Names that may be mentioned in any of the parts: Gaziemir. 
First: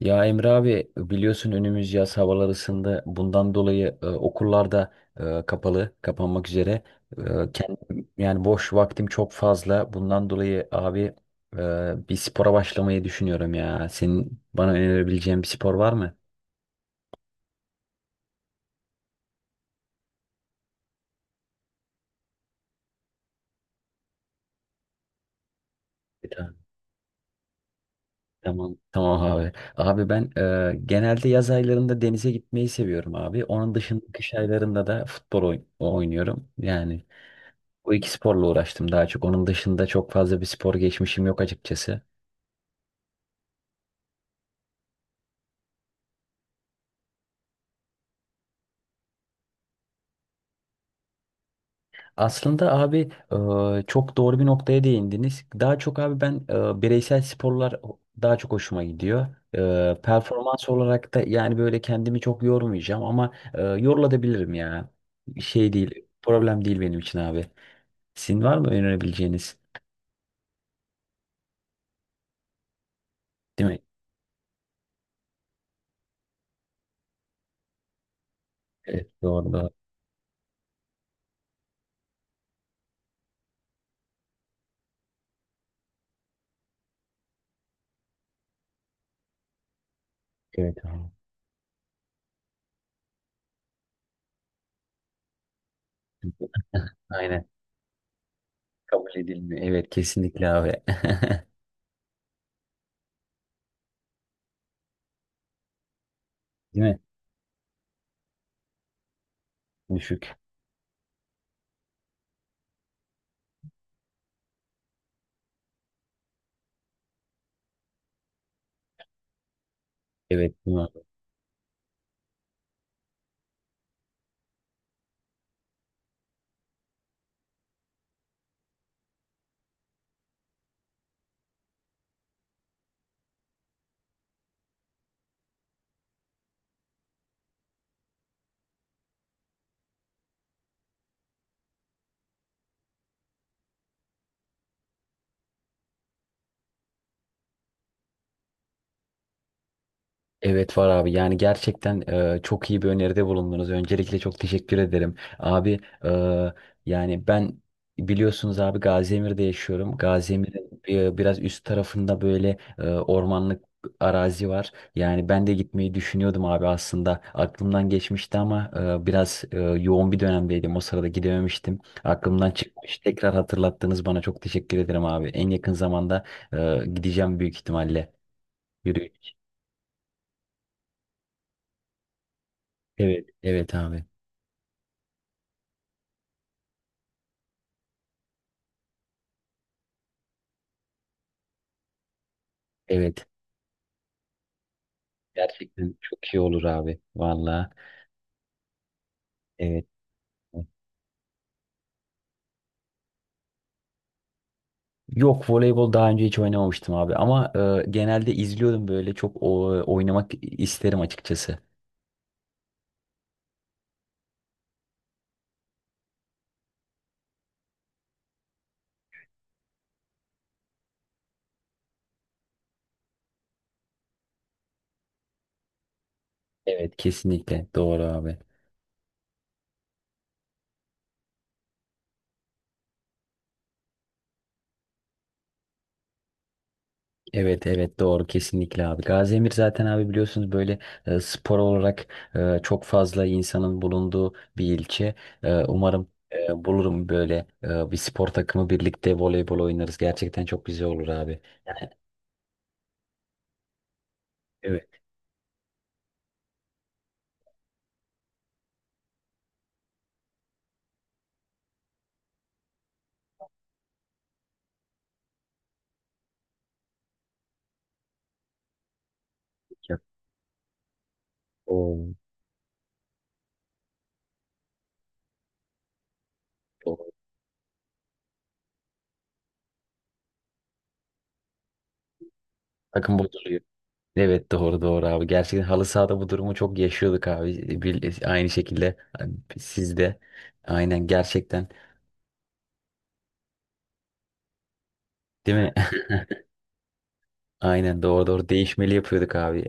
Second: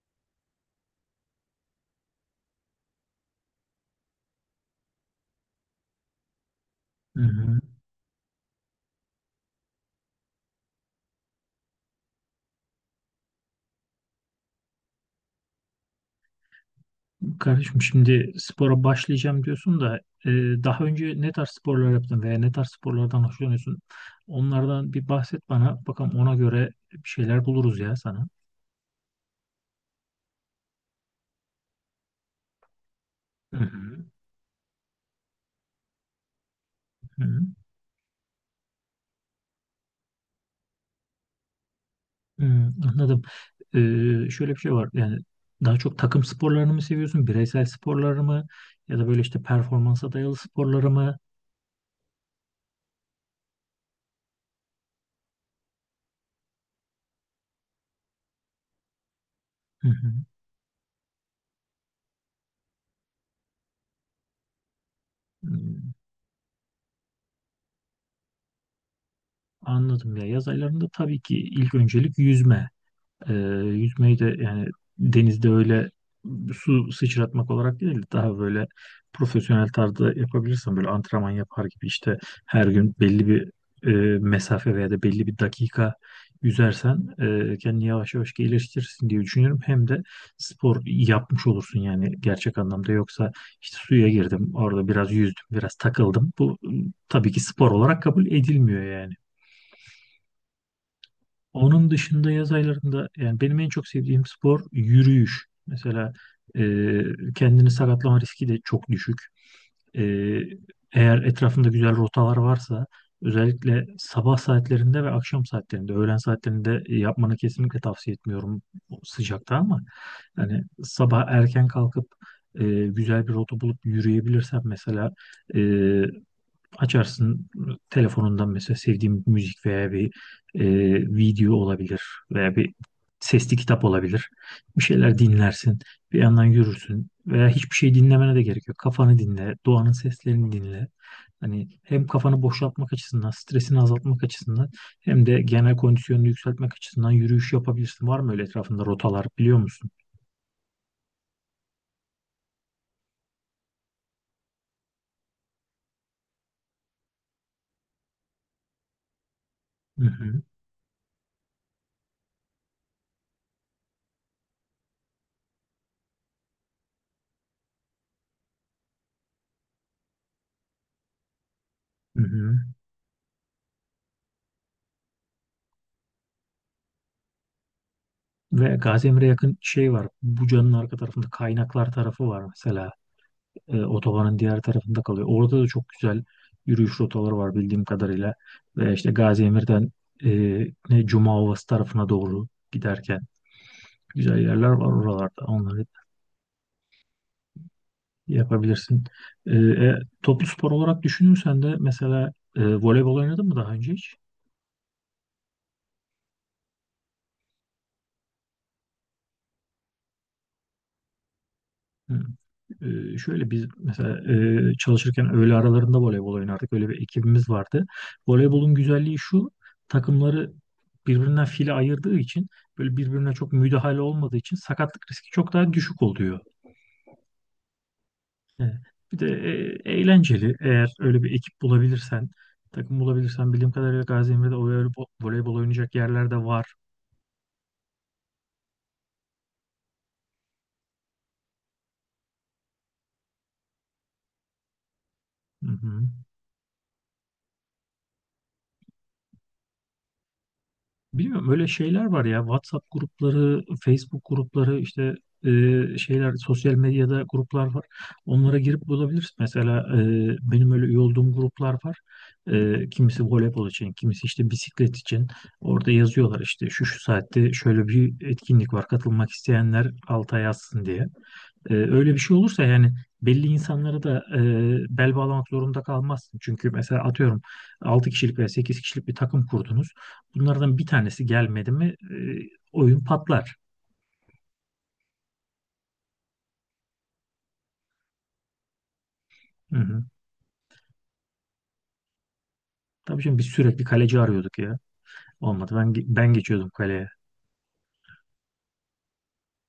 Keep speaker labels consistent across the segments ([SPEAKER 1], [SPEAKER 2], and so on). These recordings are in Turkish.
[SPEAKER 1] Ya Emre abi biliyorsun önümüz yaz havalar ısındı. Bundan dolayı okullarda kapalı, kapanmak üzere.
[SPEAKER 2] Hı hı.
[SPEAKER 1] Kendim, yani boş vaktim çok fazla. Bundan dolayı abi bir spora başlamayı düşünüyorum ya. Senin bana önerebileceğin bir spor var mı?
[SPEAKER 2] Kardeşim, şimdi spora başlayacağım diyorsun da e, daha önce ne tarz sporlar yaptın veya ne tarz sporlardan hoşlanıyorsun? Onlardan bir bahset bana. Bakalım
[SPEAKER 1] Bir
[SPEAKER 2] ona
[SPEAKER 1] tane.
[SPEAKER 2] göre bir şeyler buluruz ya sana.
[SPEAKER 1] Tamam, tamam abi. Abi ben genelde yaz aylarında denize gitmeyi seviyorum abi.
[SPEAKER 2] Hı
[SPEAKER 1] Onun
[SPEAKER 2] hı.
[SPEAKER 1] dışında kış aylarında da futbol oynuyorum. Yani
[SPEAKER 2] Hı hı.
[SPEAKER 1] bu iki sporla uğraştım daha çok. Onun dışında çok fazla bir spor geçmişim yok açıkçası.
[SPEAKER 2] Hı, anladım. Şöyle bir şey var. Yani daha çok takım sporlarını mı seviyorsun? Bireysel sporları mı? Ya da böyle işte performansa dayalı sporları mı?
[SPEAKER 1] Aslında abi çok doğru bir noktaya değindiniz. Daha çok abi ben bireysel sporlar daha çok hoşuma gidiyor.
[SPEAKER 2] Hı
[SPEAKER 1] E,
[SPEAKER 2] hı.
[SPEAKER 1] Performans olarak da yani böyle kendimi çok yormayacağım ama yorulabilirim ya.
[SPEAKER 2] Hı,
[SPEAKER 1] Şey değil, problem değil benim için abi. Sizin var mı önerebileceğiniz?
[SPEAKER 2] anladım ya. Yaz aylarında tabii ki ilk öncelik yüzme. Ee,
[SPEAKER 1] Değil mi?
[SPEAKER 2] Yüzmeyi de yani denizde öyle su sıçratmak olarak değil, daha böyle
[SPEAKER 1] Evet, doğru
[SPEAKER 2] profesyonel
[SPEAKER 1] doğru.
[SPEAKER 2] tarzda yapabilirsen, böyle antrenman yapar gibi işte her gün belli bir mesafe veya da belli bir dakika yüzersen kendini yavaş yavaş geliştirirsin diye düşünüyorum. Hem de spor
[SPEAKER 1] Evet abi.
[SPEAKER 2] yapmış olursun yani gerçek anlamda. Yoksa işte suya girdim, orada biraz yüzdüm, biraz takıldım, bu tabii ki
[SPEAKER 1] Aynen.
[SPEAKER 2] spor olarak kabul edilmiyor
[SPEAKER 1] Kabul
[SPEAKER 2] yani.
[SPEAKER 1] edilmiyor. Evet kesinlikle abi.
[SPEAKER 2] Onun dışında yaz aylarında yani benim en çok sevdiğim spor yürüyüş. Mesela e,
[SPEAKER 1] Değil mi?
[SPEAKER 2] kendini sakatlama riski de çok düşük. E,
[SPEAKER 1] Düşük.
[SPEAKER 2] Eğer etrafında güzel rotalar varsa, özellikle sabah saatlerinde ve akşam saatlerinde, öğlen saatlerinde yapmanı kesinlikle tavsiye etmiyorum o sıcakta. Ama
[SPEAKER 1] Evet,
[SPEAKER 2] yani
[SPEAKER 1] değil mi?
[SPEAKER 2] sabah erken kalkıp güzel bir rota bulup yürüyebilirsen, mesela açarsın telefonundan mesela sevdiğim bir müzik veya bir e, video olabilir veya bir sesli kitap olabilir. Bir şeyler dinlersin, bir yandan yürürsün. Veya hiçbir şey dinlemene de gerek yok. Kafanı dinle, doğanın seslerini dinle. Hani hem kafanı boşaltmak açısından, stresini azaltmak açısından hem de genel kondisyonunu yükseltmek açısından yürüyüş yapabilirsin. Var mı öyle etrafında rotalar, biliyor musun?
[SPEAKER 1] Evet var abi. Yani gerçekten çok iyi bir öneride bulundunuz. Öncelikle çok teşekkür ederim. Abi e, yani ben biliyorsunuz abi Gaziemir'de yaşıyorum.
[SPEAKER 2] Hı hı,
[SPEAKER 1] Gaziemir'in biraz üst tarafında böyle ormanlık arazi var. Yani ben de gitmeyi düşünüyordum abi aslında. Aklımdan geçmişti ama biraz yoğun bir dönemdeydim. O sırada gidememiştim.
[SPEAKER 2] hı
[SPEAKER 1] Aklımdan
[SPEAKER 2] hı.
[SPEAKER 1] çıkmış. Tekrar hatırlattınız bana. Çok teşekkür ederim abi. En yakın zamanda gideceğim büyük ihtimalle.
[SPEAKER 2] Ve Gaziantep'e yakın şey var. Buca'nın arka tarafında kaynaklar tarafı var mesela.
[SPEAKER 1] Evet, evet abi.
[SPEAKER 2] Otobanın diğer tarafında kalıyor. Orada da çok güzel yürüyüş rotaları var bildiğim kadarıyla. Ve işte Gazi Emir'den e, ne Cuma Ovası tarafına doğru giderken
[SPEAKER 1] Evet.
[SPEAKER 2] güzel yerler var oralarda. Onları
[SPEAKER 1] Gerçekten çok iyi olur abi. Valla.
[SPEAKER 2] yapabilirsin. E,
[SPEAKER 1] Evet.
[SPEAKER 2] e, Toplu spor olarak düşünürsen de mesela voleybol oynadın mı daha önce hiç?
[SPEAKER 1] Yok, voleybol daha önce hiç oynamamıştım abi ama genelde izliyordum böyle çok oynamak isterim açıkçası.
[SPEAKER 2] Hı. Şöyle, biz mesela çalışırken öğle aralarında voleybol oynardık. Öyle bir ekibimiz vardı. Voleybolun güzelliği şu: takımları birbirinden file ayırdığı için, böyle birbirine çok müdahale olmadığı için sakatlık riski çok daha düşük oluyor.
[SPEAKER 1] Evet kesinlikle doğru abi.
[SPEAKER 2] Evet. Bir de eğlenceli. Eğer öyle bir ekip bulabilirsen, takım bulabilirsen, bildiğim kadarıyla Gaziantep'te voleybol oynayacak yerler de var.
[SPEAKER 1] Evet evet doğru kesinlikle abi. Gaziemir zaten abi biliyorsunuz böyle spor olarak çok fazla insanın bulunduğu bir ilçe.
[SPEAKER 2] Hı hı.
[SPEAKER 1] Umarım bulurum böyle bir spor takımı birlikte voleybol oynarız. Gerçekten çok güzel olur abi.
[SPEAKER 2] Bilmiyorum, öyle
[SPEAKER 1] Yani,
[SPEAKER 2] şeyler var ya, WhatsApp grupları, Facebook grupları,
[SPEAKER 1] evet.
[SPEAKER 2] işte e, şeyler, sosyal medyada gruplar var. Onlara girip bulabilirsin. Mesela benim öyle üye olduğum gruplar var. Kimisi voleybol için, kimisi işte bisiklet için. Orada yazıyorlar işte şu şu saatte şöyle bir etkinlik var, katılmak isteyenler alta yazsın diye. Öyle
[SPEAKER 1] Oo,
[SPEAKER 2] bir şey olursa yani belli insanlara da bel bağlamak zorunda kalmazsın. Çünkü mesela
[SPEAKER 1] doğru.
[SPEAKER 2] atıyorum, 6 kişilik veya 8 kişilik bir takım kurdunuz. Bunlardan bir tanesi gelmedi mi oyun
[SPEAKER 1] Takım
[SPEAKER 2] patlar.
[SPEAKER 1] bozuluyor. Evet doğru doğru abi. Gerçekten halı sahada bu durumu çok yaşıyorduk abi. Bir, aynı şekilde
[SPEAKER 2] Hı hı.
[SPEAKER 1] sizde. Aynen gerçekten.
[SPEAKER 2] Tabii şimdi biz sürekli kaleci arıyorduk ya.
[SPEAKER 1] Değil mi?
[SPEAKER 2] Olmadı. Ben geçiyordum kaleye.
[SPEAKER 1] Aynen doğru doğru değişmeli yapıyorduk abi.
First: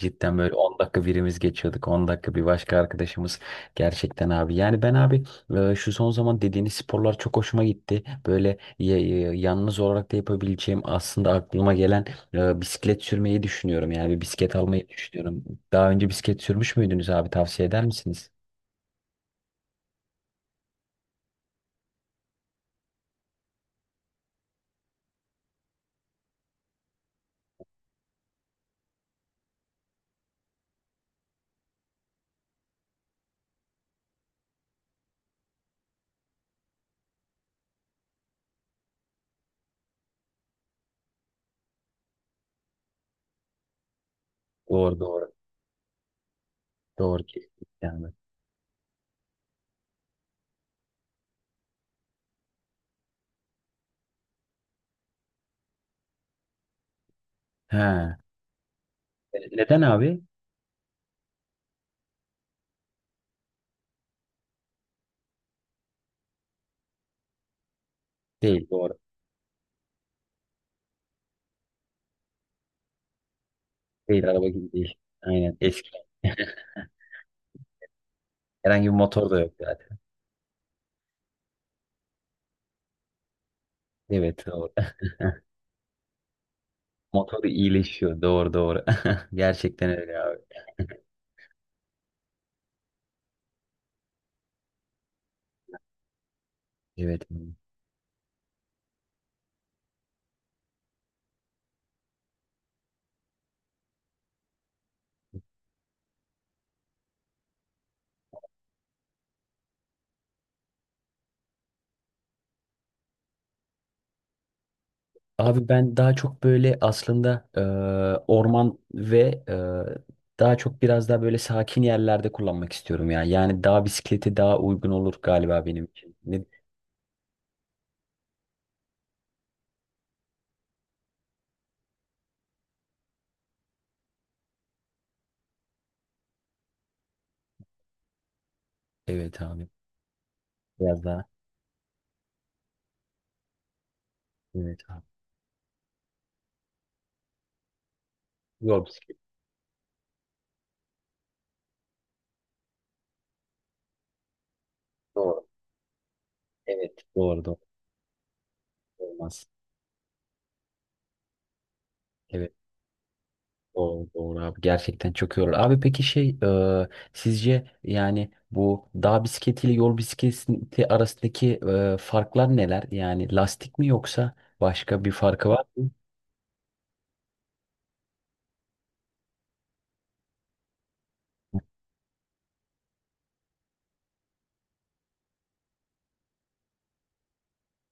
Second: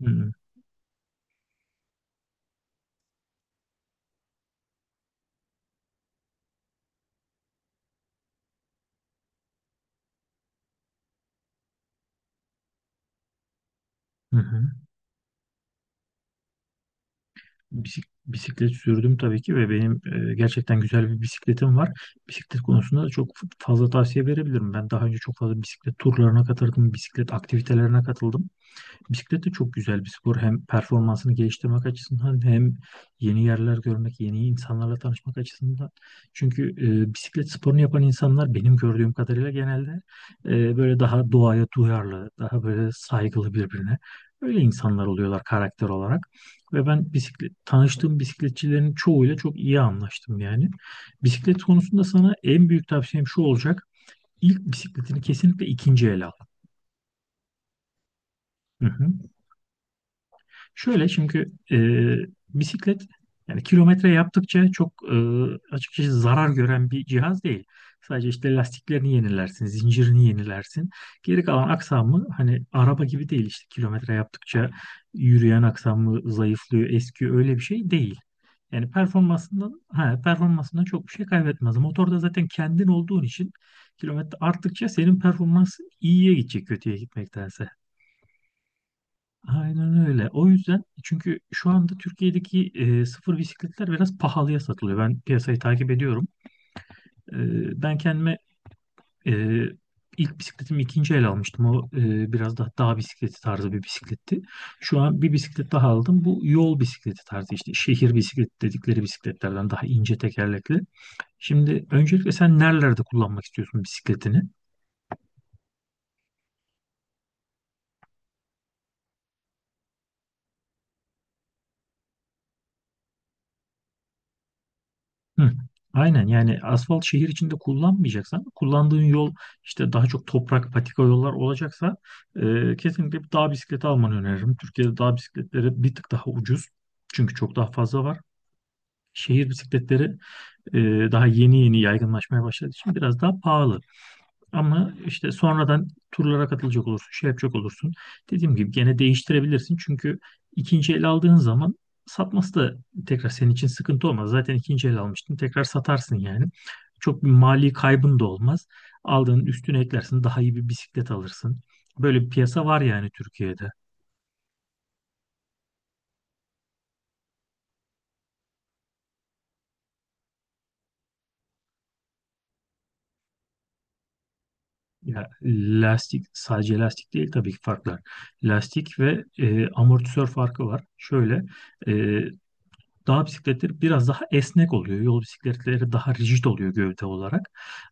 [SPEAKER 2] Hı hı.
[SPEAKER 1] böyle 10 dakika birimiz geçiyorduk, 10 dakika bir başka arkadaşımız. Gerçekten abi. Yani ben abi şu son zaman dediğiniz sporlar çok hoşuma gitti. Böyle yalnız olarak da yapabileceğim aslında aklıma gelen bisiklet sürmeyi düşünüyorum. Yani bir
[SPEAKER 2] Hı
[SPEAKER 1] bisiklet
[SPEAKER 2] hı.
[SPEAKER 1] almayı düşünüyorum. Daha önce bisiklet sürmüş müydünüz abi? Tavsiye eder misiniz?
[SPEAKER 2] Bisiklet sürdüm tabii ki ve benim gerçekten güzel bir bisikletim var. Bisiklet konusunda da çok fazla tavsiye verebilirim. Ben daha önce çok fazla bisiklet turlarına katıldım, bisiklet aktivitelerine katıldım. Bisiklet de çok güzel bir spor. Hem performansını geliştirmek açısından hem yeni yerler görmek, yeni insanlarla tanışmak açısından. Çünkü bisiklet sporunu yapan insanlar benim gördüğüm kadarıyla genelde böyle daha doğaya duyarlı, daha böyle saygılı birbirine. Öyle
[SPEAKER 1] Doğru
[SPEAKER 2] insanlar
[SPEAKER 1] doğru.
[SPEAKER 2] oluyorlar karakter olarak. Ve ben
[SPEAKER 1] Doğru
[SPEAKER 2] bisiklet,
[SPEAKER 1] kesinlikle abi.
[SPEAKER 2] tanıştığım bisikletçilerin çoğuyla çok iyi anlaştım yani. Bisiklet konusunda sana en büyük tavsiyem şu olacak: İlk bisikletini kesinlikle ikinci el al.
[SPEAKER 1] Ha.
[SPEAKER 2] Hı hı.
[SPEAKER 1] Neden abi?
[SPEAKER 2] Şöyle, çünkü bisiklet yani kilometre yaptıkça çok açıkçası zarar gören bir cihaz değil. Sadece işte
[SPEAKER 1] Değil, doğru.
[SPEAKER 2] lastiklerini yenilersin, zincirini yenilersin. Geri kalan aksamı hani araba gibi değil, işte kilometre
[SPEAKER 1] Değil, araba
[SPEAKER 2] yaptıkça
[SPEAKER 1] gibi değil. Aynen,
[SPEAKER 2] yürüyen
[SPEAKER 1] eski.
[SPEAKER 2] aksamı zayıflıyor, eskiyor, öyle bir şey değil.
[SPEAKER 1] Herhangi
[SPEAKER 2] Yani
[SPEAKER 1] bir motor da yok
[SPEAKER 2] performansından
[SPEAKER 1] zaten.
[SPEAKER 2] ha, performansından çok bir şey kaybetmez. Motorda zaten kendin olduğun için kilometre
[SPEAKER 1] Evet doğru.
[SPEAKER 2] arttıkça senin performans iyiye gidecek, kötüye
[SPEAKER 1] Motoru
[SPEAKER 2] gitmektense.
[SPEAKER 1] iyileşiyor. Doğru doğru. Gerçekten
[SPEAKER 2] Aynen
[SPEAKER 1] öyle
[SPEAKER 2] öyle.
[SPEAKER 1] abi.
[SPEAKER 2] O yüzden, çünkü şu anda Türkiye'deki sıfır bisikletler biraz pahalıya satılıyor. Ben piyasayı takip ediyorum.
[SPEAKER 1] Evet.
[SPEAKER 2] E, Ben kendime e, ilk bisikletimi ikinci el almıştım. O biraz daha dağ bisikleti tarzı bir bisikletti. Şu an bir bisiklet daha aldım. Bu yol bisikleti tarzı, işte şehir bisikleti dedikleri bisikletlerden, daha ince tekerlekli. Şimdi öncelikle sen nerelerde kullanmak istiyorsun bisikletini?
[SPEAKER 1] Abi ben daha çok böyle aslında orman ve daha çok biraz daha böyle sakin yerlerde kullanmak istiyorum ya. Yani dağ bisikleti daha uygun olur
[SPEAKER 2] Hı,
[SPEAKER 1] galiba benim için.
[SPEAKER 2] aynen.
[SPEAKER 1] Ne-
[SPEAKER 2] Yani asfalt şehir içinde kullanmayacaksan, kullandığın yol işte daha çok toprak patika yollar olacaksa, kesinlikle bir dağ bisikleti almanı öneririm. Türkiye'de dağ bisikletleri bir tık daha ucuz çünkü çok daha fazla var.
[SPEAKER 1] Evet
[SPEAKER 2] Şehir
[SPEAKER 1] abi.
[SPEAKER 2] bisikletleri e,
[SPEAKER 1] Biraz daha.
[SPEAKER 2] daha yeni yeni yaygınlaşmaya başladığı için biraz daha pahalı.
[SPEAKER 1] Evet
[SPEAKER 2] Ama
[SPEAKER 1] abi.
[SPEAKER 2] işte sonradan turlara katılacak olursun, şey yapacak olursun. Dediğim gibi
[SPEAKER 1] Yol
[SPEAKER 2] gene
[SPEAKER 1] bisikleti.
[SPEAKER 2] değiştirebilirsin. Çünkü ikinci el aldığın zaman satması da tekrar senin için sıkıntı olmaz. Zaten ikinci el almıştın,
[SPEAKER 1] Doğru.
[SPEAKER 2] tekrar satarsın yani.
[SPEAKER 1] Evet.
[SPEAKER 2] Çok bir
[SPEAKER 1] Doğru doğru.
[SPEAKER 2] mali kaybın da olmaz. Aldığın
[SPEAKER 1] Olmaz.
[SPEAKER 2] üstüne eklersin, daha iyi bir bisiklet alırsın. Böyle bir
[SPEAKER 1] Evet.
[SPEAKER 2] piyasa var yani Türkiye'de.
[SPEAKER 1] Doğru, doğru abi, gerçekten çok yorulur. Abi peki şey sizce yani bu dağ bisikleti ile yol bisikleti arasındaki farklar neler? Yani lastik mi yoksa başka bir
[SPEAKER 2] Ya
[SPEAKER 1] farkı var mı?
[SPEAKER 2] lastik, sadece lastik değil tabii ki farklar. Lastik ve amortisör farkı var. Şöyle, e, dağ bisikletleri biraz daha esnek oluyor. Yol bisikletleri daha rigid oluyor gövde olarak.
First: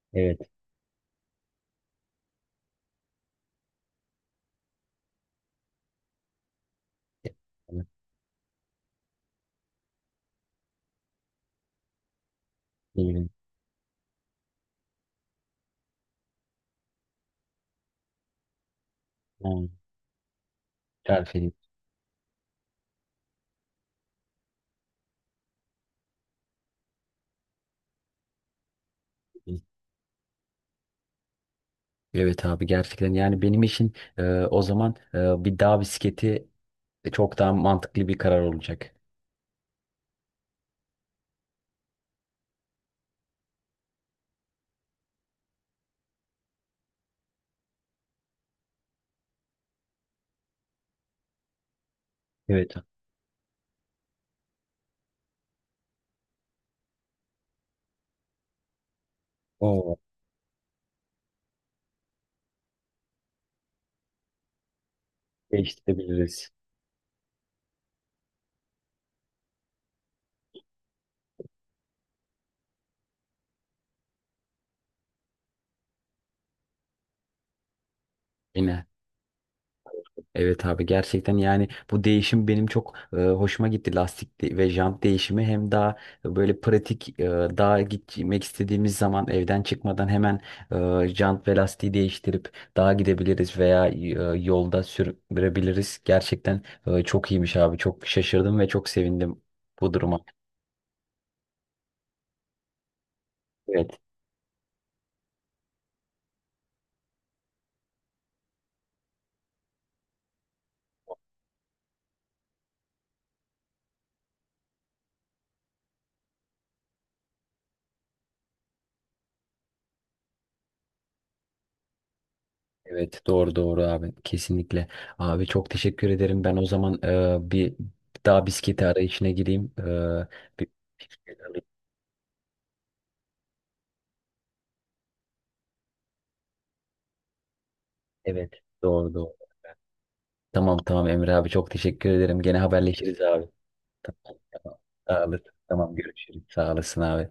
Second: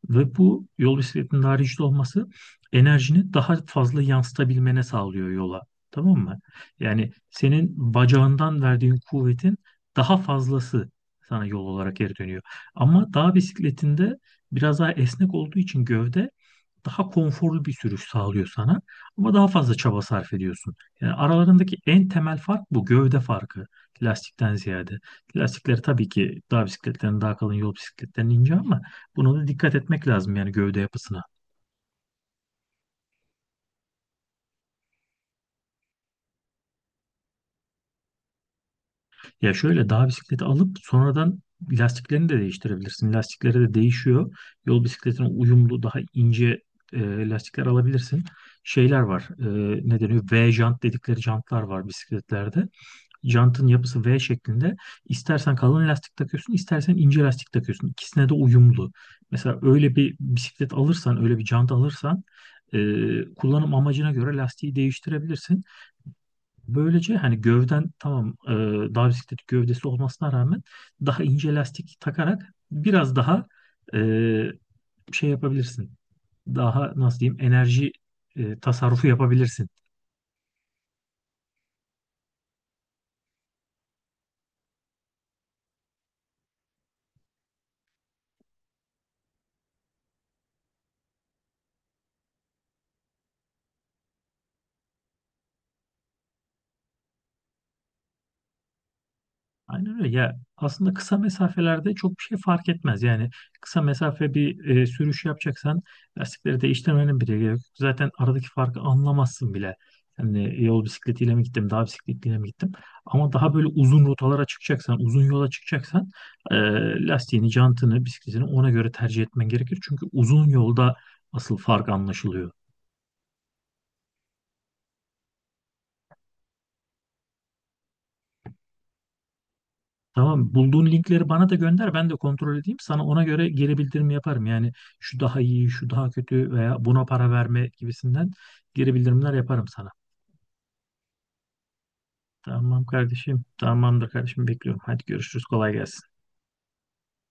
[SPEAKER 2] Ve
[SPEAKER 1] Evet.
[SPEAKER 2] bu yol bisikletinin daha rigid olması enerjini daha fazla yansıtabilmene sağlıyor yola. Tamam mı? Yani
[SPEAKER 1] Evet,
[SPEAKER 2] senin bacağından verdiğin kuvvetin daha fazlası sana yol olarak geri dönüyor. Ama
[SPEAKER 1] bilmiyorum.
[SPEAKER 2] dağ bisikletinde biraz daha esnek olduğu için gövde, daha konforlu bir sürüş sağlıyor sana ama daha
[SPEAKER 1] Ha,
[SPEAKER 2] fazla çaba sarf ediyorsun. Yani
[SPEAKER 1] tarif edeyim.
[SPEAKER 2] aralarındaki en temel fark bu, gövde farkı, lastikten ziyade. Lastikleri tabii ki dağ bisikletlerinin daha kalın, yol bisikletlerinin ince, ama buna da dikkat etmek lazım yani, gövde yapısına.
[SPEAKER 1] Evet abi gerçekten yani benim için o zaman bir dağ bisikleti çok daha mantıklı bir karar olacak.
[SPEAKER 2] Ya şöyle, dağ bisikleti alıp sonradan lastiklerini de değiştirebilirsin. Lastikleri de değişiyor. Yol bisikletine uyumlu daha ince lastikler alabilirsin. Şeyler var. Ne deniyor? V jant dedikleri jantlar var bisikletlerde.
[SPEAKER 1] Evet.
[SPEAKER 2] Jantın yapısı V şeklinde. İstersen kalın lastik takıyorsun, istersen ince lastik takıyorsun. İkisine de uyumlu. Mesela öyle
[SPEAKER 1] O
[SPEAKER 2] bir bisiklet alırsan, öyle bir jant alırsan e, kullanım amacına göre lastiği değiştirebilirsin.
[SPEAKER 1] değiştirebiliriz.
[SPEAKER 2] Böylece hani gövden tamam, dağ bisikleti gövdesi olmasına rağmen daha ince lastik takarak biraz daha e, şey yapabilirsin. Daha nasıl diyeyim, enerji
[SPEAKER 1] Yine.
[SPEAKER 2] tasarrufu yapabilirsin.
[SPEAKER 1] Evet abi gerçekten yani bu değişim benim çok hoşuma gitti, lastik ve jant değişimi hem daha böyle pratik, daha gitmek istediğimiz zaman evden çıkmadan hemen jant ve lastiği değiştirip dağa gidebiliriz veya yolda sürebiliriz. Gerçekten çok iyiymiş abi, çok şaşırdım ve çok sevindim bu
[SPEAKER 2] Aynen öyle.
[SPEAKER 1] duruma.
[SPEAKER 2] Ya aslında kısa mesafelerde çok bir şey fark etmez. Yani kısa
[SPEAKER 1] Evet.
[SPEAKER 2] mesafe bir sürüş yapacaksan lastikleri değiştirmenin bile gerek yok. Zaten aradaki farkı anlamazsın bile. Yani yol bisikletiyle mi gittim, dağ bisikletiyle mi gittim. Ama daha böyle uzun rotalara çıkacaksan, uzun yola çıkacaksan, e, lastiğini, jantını, bisikletini ona göre tercih etmen gerekir. Çünkü uzun yolda asıl fark anlaşılıyor.
[SPEAKER 1] Evet doğru doğru abi kesinlikle. Abi çok teşekkür ederim. Ben o zaman bir daha bisiklete arayışına gireyim. E,
[SPEAKER 2] Tamam, bulduğun linkleri bana da
[SPEAKER 1] bir.
[SPEAKER 2] gönder, ben de kontrol edeyim. Sana ona göre geri bildirim yaparım. Yani şu daha iyi, şu daha kötü veya buna para verme gibisinden
[SPEAKER 1] Evet.
[SPEAKER 2] geri
[SPEAKER 1] Doğru
[SPEAKER 2] bildirimler
[SPEAKER 1] doğru.
[SPEAKER 2] yaparım sana.
[SPEAKER 1] Tamam tamam Emre abi, çok teşekkür ederim. Gene
[SPEAKER 2] Tamam
[SPEAKER 1] haberleşiriz
[SPEAKER 2] kardeşim,
[SPEAKER 1] abi.
[SPEAKER 2] tamamdır
[SPEAKER 1] Tamam
[SPEAKER 2] kardeşim,
[SPEAKER 1] tamam.
[SPEAKER 2] bekliyorum. Hadi
[SPEAKER 1] Sağ
[SPEAKER 2] görüşürüz,
[SPEAKER 1] olasın.
[SPEAKER 2] kolay
[SPEAKER 1] Tamam
[SPEAKER 2] gelsin.
[SPEAKER 1] görüşürüz. Sağ olasın abi.